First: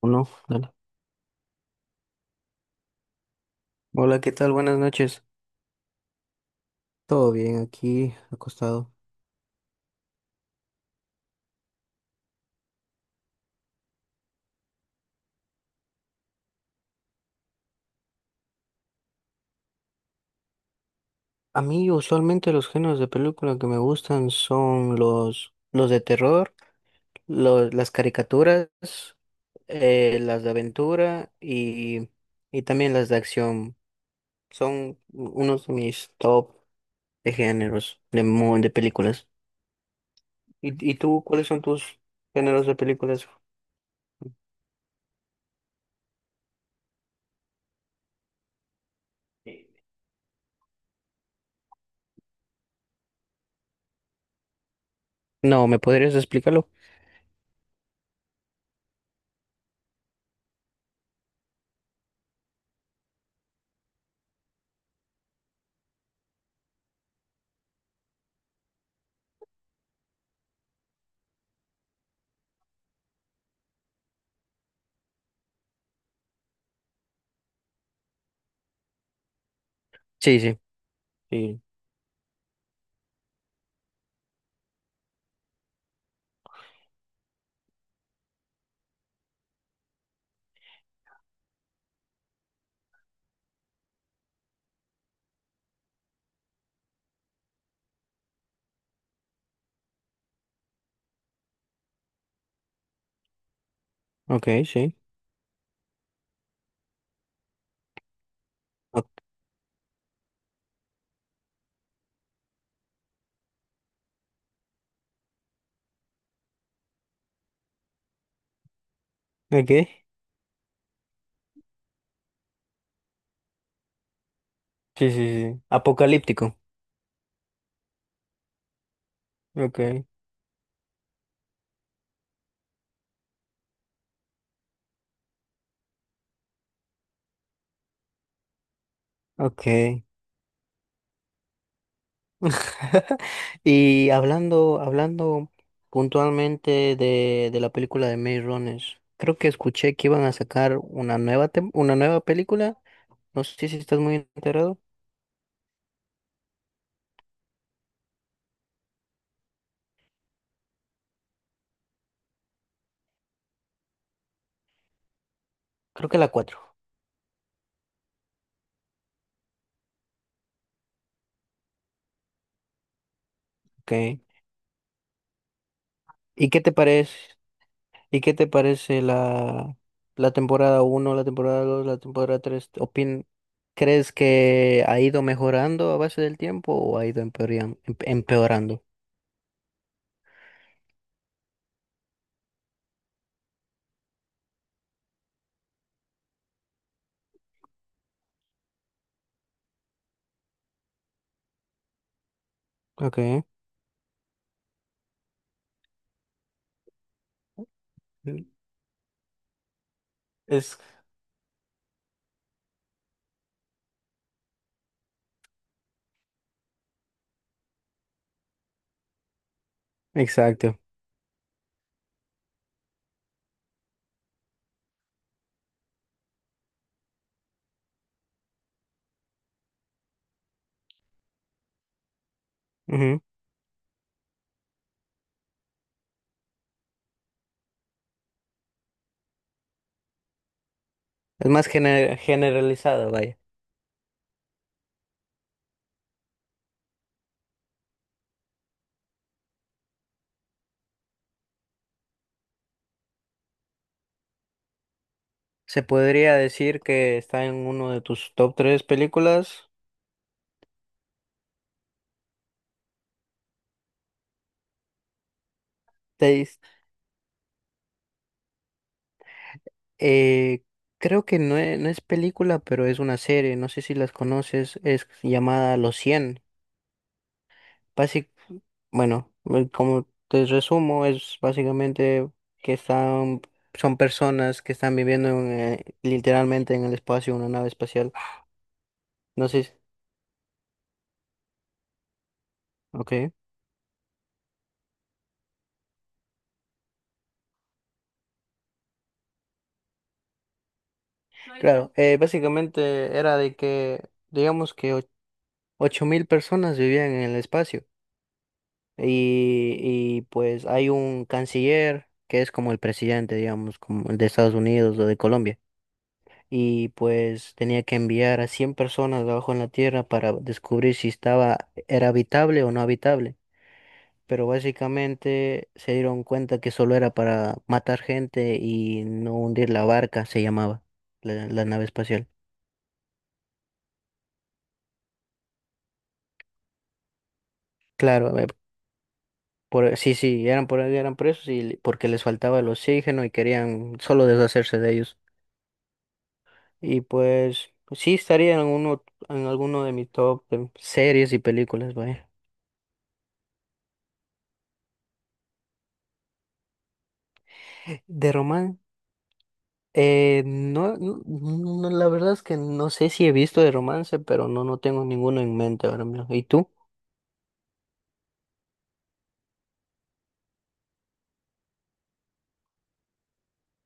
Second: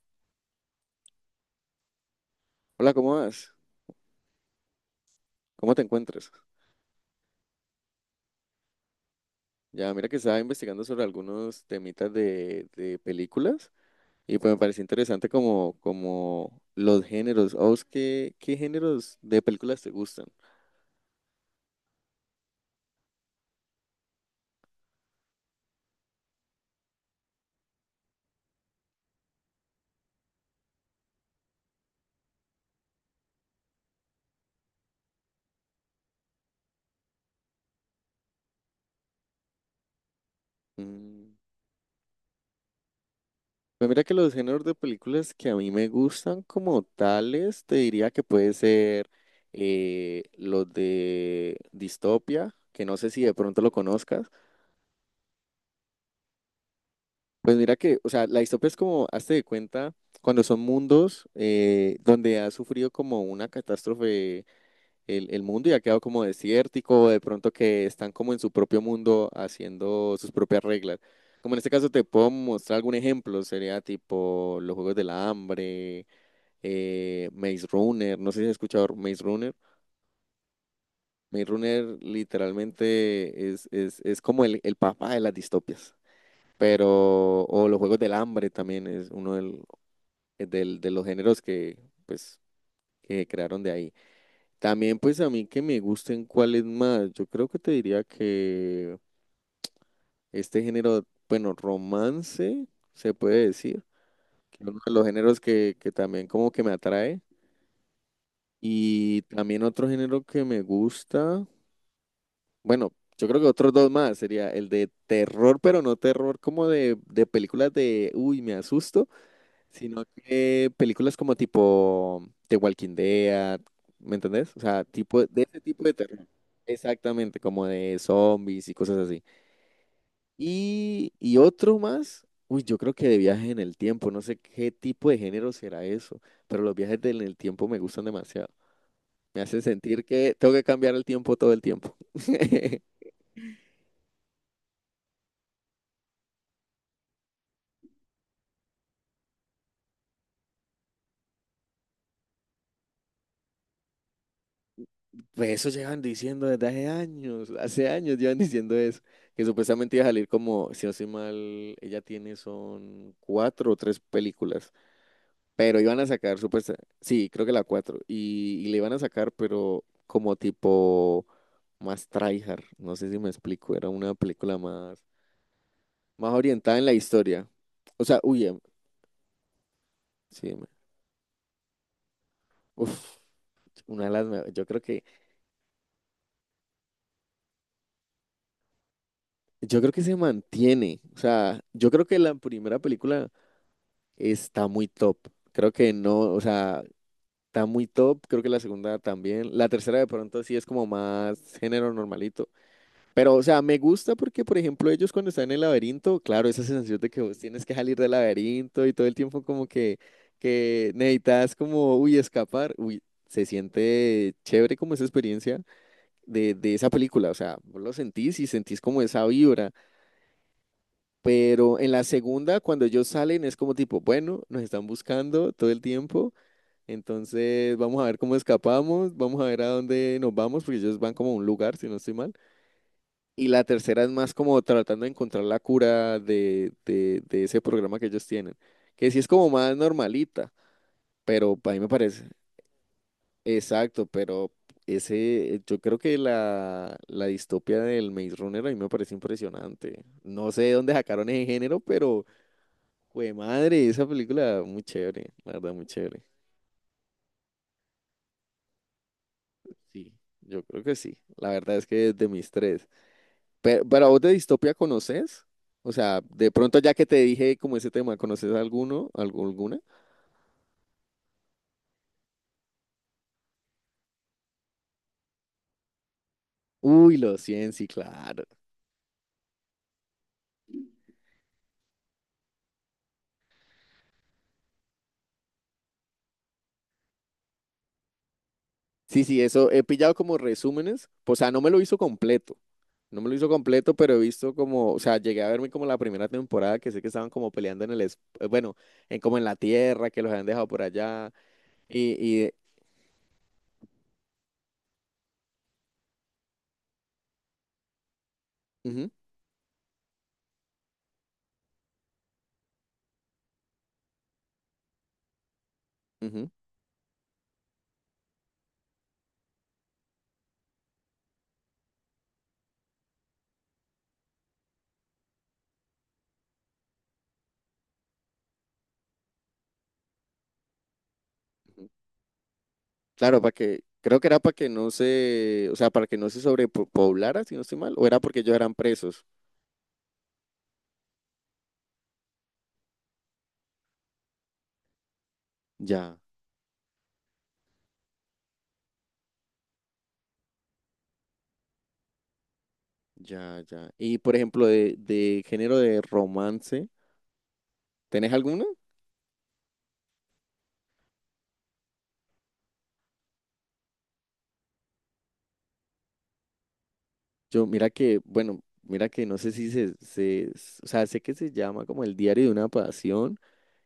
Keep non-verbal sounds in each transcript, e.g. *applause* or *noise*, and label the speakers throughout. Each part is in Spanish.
Speaker 1: Uno, dale.
Speaker 2: Hola, ¿cómo vas?
Speaker 1: Hola, ¿qué tal? Buenas noches.
Speaker 2: ¿Cómo te encuentras?
Speaker 1: Todo bien aquí, acostado.
Speaker 2: Ya, mira que estaba investigando sobre algunos temitas de películas y pues me pareció interesante como los géneros. ¿A vos qué géneros de películas te gustan?
Speaker 1: A mí usualmente los géneros de película que me gustan son los de terror, los, las caricaturas, las de aventura y también las de acción. Son unos de mis top de géneros de películas. ¿Y tú,
Speaker 2: Mm,
Speaker 1: cuáles son tus géneros de películas?
Speaker 2: pues mira que los géneros de películas que a mí me gustan como tales, te diría que puede ser los de distopia, que no sé si de pronto lo conozcas.
Speaker 1: No, ¿me podrías explicarlo?
Speaker 2: Pues mira que, o sea, la distopía es como, hazte de cuenta, cuando son mundos donde ha sufrido como una catástrofe el mundo y ha quedado como desértico, o de pronto que están como en su propio mundo haciendo sus propias reglas. Como en este caso te puedo mostrar algún ejemplo, sería tipo los Juegos del Hambre, Maze Runner, no sé si has escuchado Maze Runner.
Speaker 1: Sí, sí.
Speaker 2: Maze
Speaker 1: Sí.
Speaker 2: Runner literalmente es como el papá de las distopias, pero o los Juegos del Hambre también es uno de los géneros pues, que crearon de ahí. También, pues, a mí que me gusten cuáles más. Yo creo que te diría que este género, bueno, romance, se puede decir,
Speaker 1: Ok,
Speaker 2: que es uno de
Speaker 1: sí.
Speaker 2: los géneros que también como que me atrae. Y también otro género que me gusta, bueno, yo creo que otros dos más, sería el de terror, pero no terror como de películas de, uy, me asusto,
Speaker 1: Ok.
Speaker 2: sino que películas como tipo The Walking Dead, ¿me entendés? O sea,
Speaker 1: Sí,
Speaker 2: tipo de
Speaker 1: sí,
Speaker 2: ese
Speaker 1: sí.
Speaker 2: tipo de terror.
Speaker 1: Apocalíptico.
Speaker 2: Exactamente, como de zombies y cosas así.
Speaker 1: Ok,
Speaker 2: Y otro más, uy, yo creo que de viaje en el tiempo, no sé qué tipo de género será eso, pero los viajes en el tiempo me gustan demasiado. Me hace sentir
Speaker 1: ok.
Speaker 2: que tengo que cambiar el tiempo todo el tiempo. *laughs*
Speaker 1: *laughs* Y hablando, hablando puntualmente de la película de Maze Runners, creo que escuché que iban a sacar una nueva película. No sé si estás muy enterado.
Speaker 2: Pues eso llevan diciendo desde hace años llevan diciendo eso, que supuestamente iba a salir como, si no estoy mal, ella tiene son cuatro o tres películas, pero iban a
Speaker 1: Creo que la
Speaker 2: sacar
Speaker 1: cuatro.
Speaker 2: supuestamente, sí, creo que la cuatro, y le iban a sacar, pero como tipo más tryhard, no sé si me explico, era una
Speaker 1: Ok.
Speaker 2: película más, más
Speaker 1: ¿Y qué te
Speaker 2: orientada en la
Speaker 1: parece?
Speaker 2: historia, o sea,
Speaker 1: ¿Y qué
Speaker 2: uy,
Speaker 1: te parece la
Speaker 2: sí,
Speaker 1: temporada uno, la temporada dos, la temporada tres?
Speaker 2: uf,
Speaker 1: Opin...
Speaker 2: una de
Speaker 1: ¿Crees
Speaker 2: las, yo creo
Speaker 1: que ha ido mejorando a base del tiempo o ha ido empeorando?
Speaker 2: yo creo que se mantiene, o sea, yo creo que la primera película está muy top. Creo que no, o sea, está muy top. Creo que la segunda también. La tercera de pronto sí es como más género normalito. Pero, o
Speaker 1: Ok.
Speaker 2: sea, me gusta porque, por ejemplo, ellos cuando están en el laberinto, claro, esa sensación de que vos tienes que salir del laberinto y todo el tiempo como
Speaker 1: Es
Speaker 2: que necesitas como, uy, escapar. Uy, se siente chévere como esa experiencia de esa película. O sea, vos lo sentís y sentís como esa vibra.
Speaker 1: exacto.
Speaker 2: Pero en la segunda, cuando ellos salen, es como tipo, bueno, nos están buscando todo el tiempo. Entonces, vamos a ver cómo escapamos, vamos a ver a dónde nos vamos, porque ellos van como a un lugar, si no estoy mal.
Speaker 1: Ujú.
Speaker 2: Y la tercera es más como tratando de encontrar la cura de ese programa que ellos tienen, que sí es como más normalita,
Speaker 1: Es
Speaker 2: pero
Speaker 1: más
Speaker 2: a mí me
Speaker 1: gener-
Speaker 2: parece,
Speaker 1: generalizado, vaya.
Speaker 2: exacto, pero ese, yo creo que la distopia del Maze Runner a mí me parece impresionante. No sé de dónde sacaron ese género, pero, jue madre, esa película muy chévere, la verdad,
Speaker 1: Se
Speaker 2: muy chévere.
Speaker 1: podría decir que está en uno de tus top tres películas.
Speaker 2: Sí, yo creo que sí. La verdad es que es de mis tres. Pero vos de distopía, ¿conoces? O sea, de
Speaker 1: Seis.
Speaker 2: pronto ya que te dije como ese tema, ¿conoces alguna?
Speaker 1: Eh, creo que no es, no es película, pero es una serie. No sé si las conoces. Es llamada Los 100.
Speaker 2: Uy, los 100, sí,
Speaker 1: Basic,
Speaker 2: claro.
Speaker 1: bueno, como te resumo, es básicamente que están, son personas que están viviendo literalmente en el espacio, una nave espacial.
Speaker 2: Sí, sí,
Speaker 1: No sé.
Speaker 2: eso he pillado como resúmenes. O sea, no me lo hizo completo. No me
Speaker 1: Ok.
Speaker 2: lo hizo completo, pero he visto como, o sea, llegué a verme como la primera temporada que sé que estaban como peleando en bueno, en como en la tierra, que los habían dejado por allá.
Speaker 1: Claro,
Speaker 2: Y, y,
Speaker 1: básicamente era de que, digamos que 8.000 personas vivían en el espacio
Speaker 2: ujú,
Speaker 1: pues hay un canciller que es como el presidente, digamos, como el de Estados Unidos o de Colombia
Speaker 2: ujú.
Speaker 1: y pues tenía que enviar a 100 personas abajo en la Tierra para descubrir si estaba, era habitable o no habitable, pero básicamente se dieron cuenta que solo era para matar gente y no hundir la barca, se llamaba la nave espacial.
Speaker 2: Claro, para que, creo que era para que no se, o sea, para que no se sobrepoblara, si no estoy mal, o era
Speaker 1: Claro,
Speaker 2: porque ellos eran presos.
Speaker 1: por, sí, sí, eran, por, eran presos y porque les faltaba el oxígeno y querían solo deshacerse de ellos.
Speaker 2: Ya,
Speaker 1: Y pues sí estaría en uno, en alguno de mis top series y películas, vaya.
Speaker 2: ya. Y por ejemplo, de género de romance,
Speaker 1: De
Speaker 2: ¿tenés alguna?
Speaker 1: romance, no, no, no, la verdad es que no sé si he visto de romance, pero no, no tengo ninguno en mente ahora mismo. ¿Y tú?
Speaker 2: Yo, mira que, bueno, mira que no sé si o sea, sé que se llama como el diario de una pasión,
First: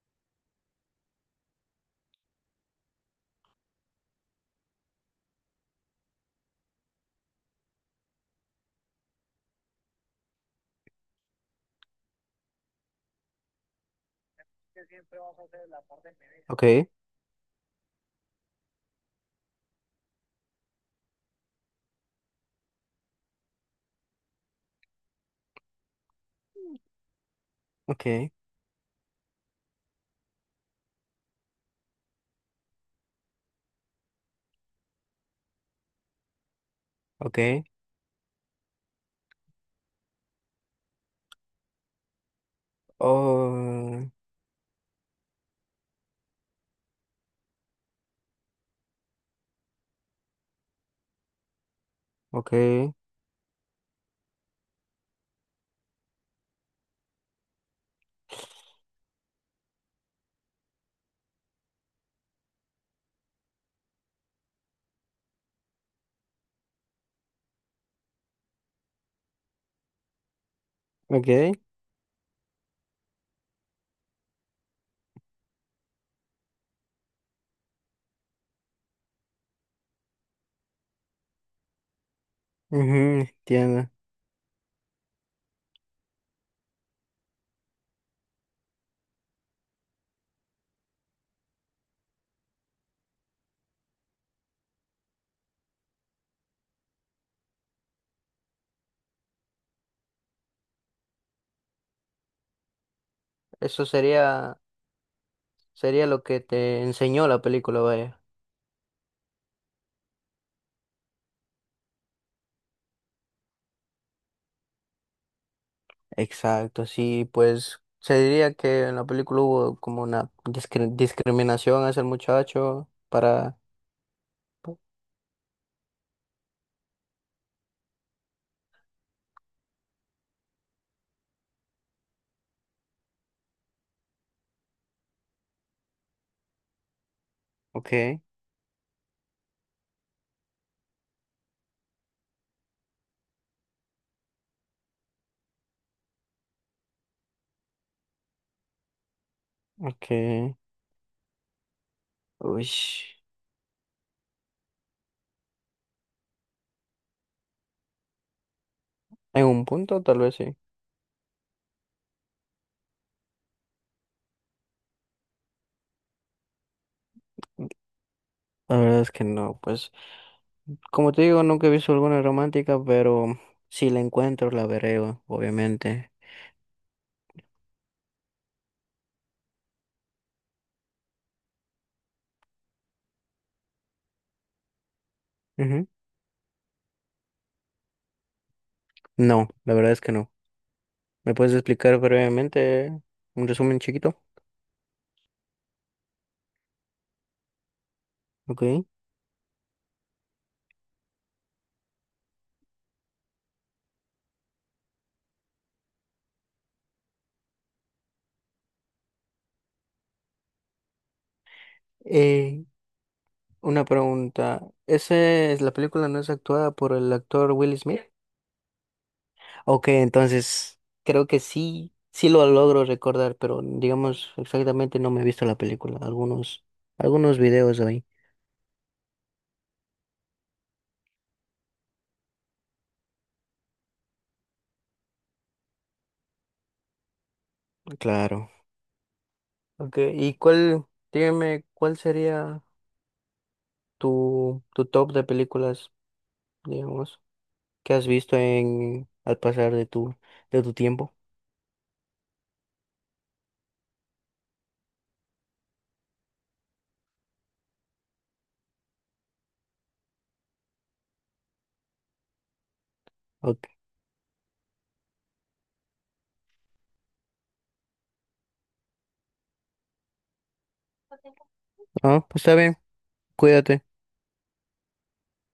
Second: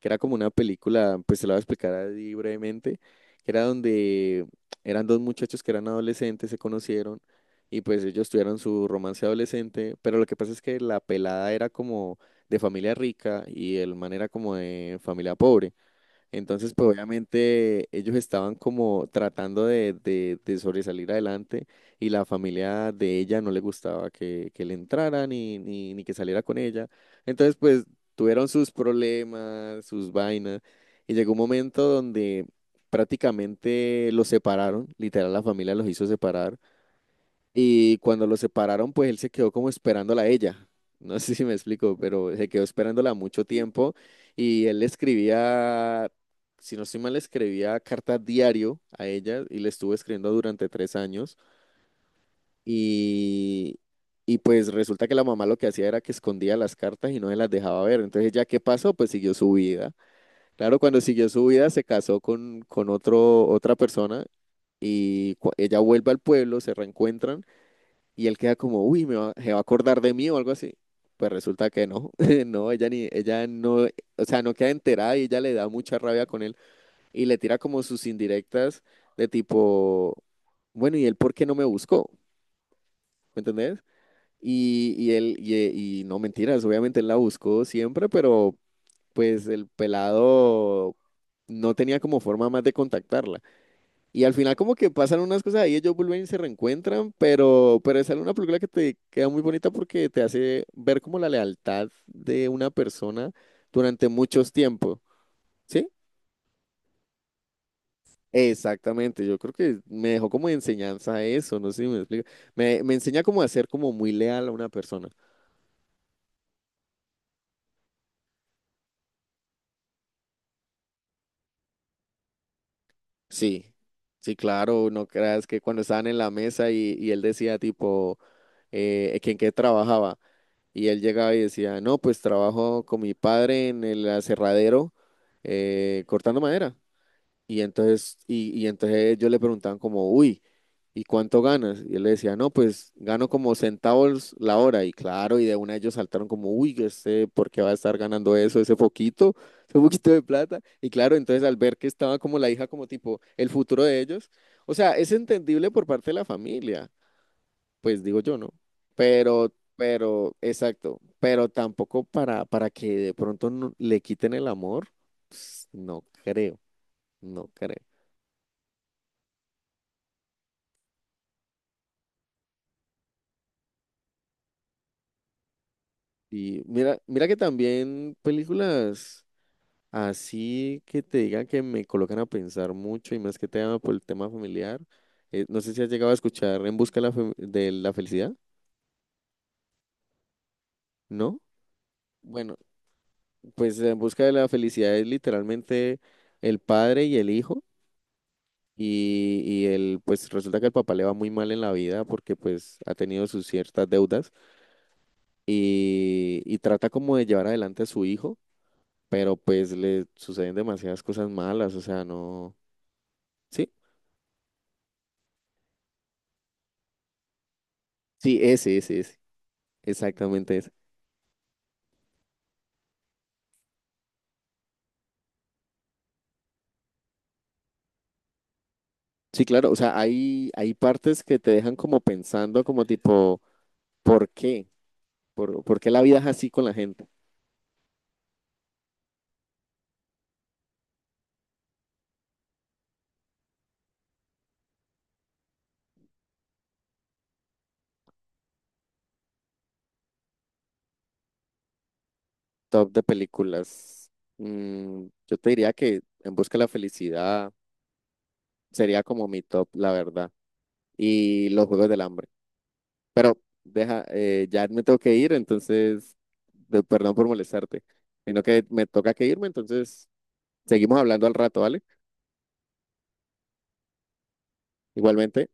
Speaker 2: que era como una película, pues se la voy a explicar así brevemente, que era donde eran dos muchachos que eran adolescentes, se conocieron y pues ellos tuvieron su romance adolescente, pero lo que pasa es que la pelada era como de familia rica y el man era como de familia pobre.
Speaker 1: Ok,
Speaker 2: Entonces, pues obviamente ellos estaban como tratando de sobresalir adelante y la familia de ella no le gustaba que le entrara ni que saliera con ella. Entonces, pues
Speaker 1: ok,
Speaker 2: tuvieron sus problemas, sus vainas y llegó un momento donde prácticamente los separaron, literal la familia los hizo separar
Speaker 1: ok.
Speaker 2: y cuando lo separaron, pues él se quedó como esperándola a ella. No *laughs* sé si me explico, pero se quedó esperándola mucho tiempo
Speaker 1: Oh,
Speaker 2: y él le escribía, si no estoy mal, le escribía cartas diario a ella y le estuvo escribiendo durante tres años.
Speaker 1: ok,
Speaker 2: Y, y pues resulta que la mamá lo que hacía era que escondía las cartas y no se las dejaba ver. Entonces, ¿ya qué pasó? Pues siguió su vida. Claro, cuando siguió su vida se casó con otra persona y ella vuelve al pueblo, se reencuentran y él queda como, uy, me va, se va a acordar de mí o algo así. Pues
Speaker 1: ok.
Speaker 2: resulta que no, *laughs* no, ella no, o sea, no queda enterada y ella le da mucha rabia con él y le tira como sus indirectas de tipo, bueno, ¿y él por qué no me buscó?
Speaker 1: Ujú,
Speaker 2: ¿Me entendés?
Speaker 1: entiendo.
Speaker 2: Y no mentiras, obviamente él la buscó siempre, pero pues el pelado no tenía como forma más de contactarla. Y al final como que pasan unas cosas ahí, ellos vuelven y se reencuentran, pero es una película que te queda muy bonita porque te hace ver como la lealtad de una persona
Speaker 1: Eso
Speaker 2: durante muchos
Speaker 1: sería.
Speaker 2: tiempos, ¿sí?
Speaker 1: Sería lo que te enseñó la película, vaya.
Speaker 2: Exactamente, yo creo que me dejó como enseñanza eso, no sé si me explico. Me enseña como a ser como muy leal a una persona.
Speaker 1: Exacto, sí, pues se diría que en la película hubo como una discriminación hacia el muchacho para...
Speaker 2: Sí, sí, claro, no creas que cuando estaban en la mesa y él decía tipo, que en qué trabajaba. Y él llegaba y decía, no, pues trabajo con mi padre en el aserradero, cortando madera. Y entonces,
Speaker 1: Ok,
Speaker 2: y, y entonces yo le preguntaban como, uy, ¿y cuánto ganas? Y él le decía, no, pues gano como centavos la hora. Y claro, y de una ellos saltaron como, uy, yo sé por qué va a estar ganando eso, ese poquito de
Speaker 1: ok.
Speaker 2: plata. Y claro, entonces al ver que estaba como la hija,
Speaker 1: Uy,
Speaker 2: como tipo, el futuro de ellos, o sea, es entendible por parte de la familia, pues digo yo, ¿no?
Speaker 1: en un punto tal vez
Speaker 2: Pero,
Speaker 1: sí.
Speaker 2: exacto, pero tampoco para que de pronto le quiten el amor, pues, no creo, no creo.
Speaker 1: La verdad es que no, pues como te digo, nunca he visto alguna romántica, pero si la encuentro la veré, obviamente.
Speaker 2: Y mira, mira que también películas así que te digan que me colocan a pensar mucho y más que te llama por el tema familiar. No sé si
Speaker 1: Ujú.
Speaker 2: has llegado a escuchar En busca de de la felicidad,
Speaker 1: No, la verdad es que no. ¿Me
Speaker 2: ¿no?
Speaker 1: puedes explicar
Speaker 2: Bueno,
Speaker 1: brevemente un
Speaker 2: pues
Speaker 1: resumen
Speaker 2: En
Speaker 1: chiquito?
Speaker 2: busca de la felicidad es literalmente el padre y el hijo.
Speaker 1: Ok.
Speaker 2: Y él, pues resulta que el papá le va muy mal en la vida porque pues ha tenido sus ciertas deudas y trata como de llevar adelante a su hijo, pero pues le suceden demasiadas cosas malas, o sea, no...
Speaker 1: Eh,
Speaker 2: Sí,
Speaker 1: una pregunta. ¿Esa es la película, no es actuada por el actor Will Smith?
Speaker 2: sí, ese,
Speaker 1: Ok,
Speaker 2: exactamente ese.
Speaker 1: entonces creo que sí, sí lo logro recordar, pero digamos exactamente no me he visto la película. Algunos videos ahí.
Speaker 2: Sí, claro, o sea, hay partes que te dejan como pensando como tipo, ¿por qué? ¿Por qué la vida es así con la gente?
Speaker 1: Claro. Ok, ¿y cuál, dígame, cuál sería tu top de películas, digamos, que has visto en al pasar de tu tiempo?
Speaker 2: Top de películas. Mm, yo te diría que En busca de la felicidad sería como mi top, la verdad. Y los Juegos del Hambre. Pero
Speaker 1: Ok.
Speaker 2: deja, ya me tengo que ir, entonces, perdón por molestarte, sino que me toca que irme, entonces seguimos hablando al rato, ¿vale?
Speaker 1: Ah, pues está bien, cuídate.
Speaker 2: Igualmente.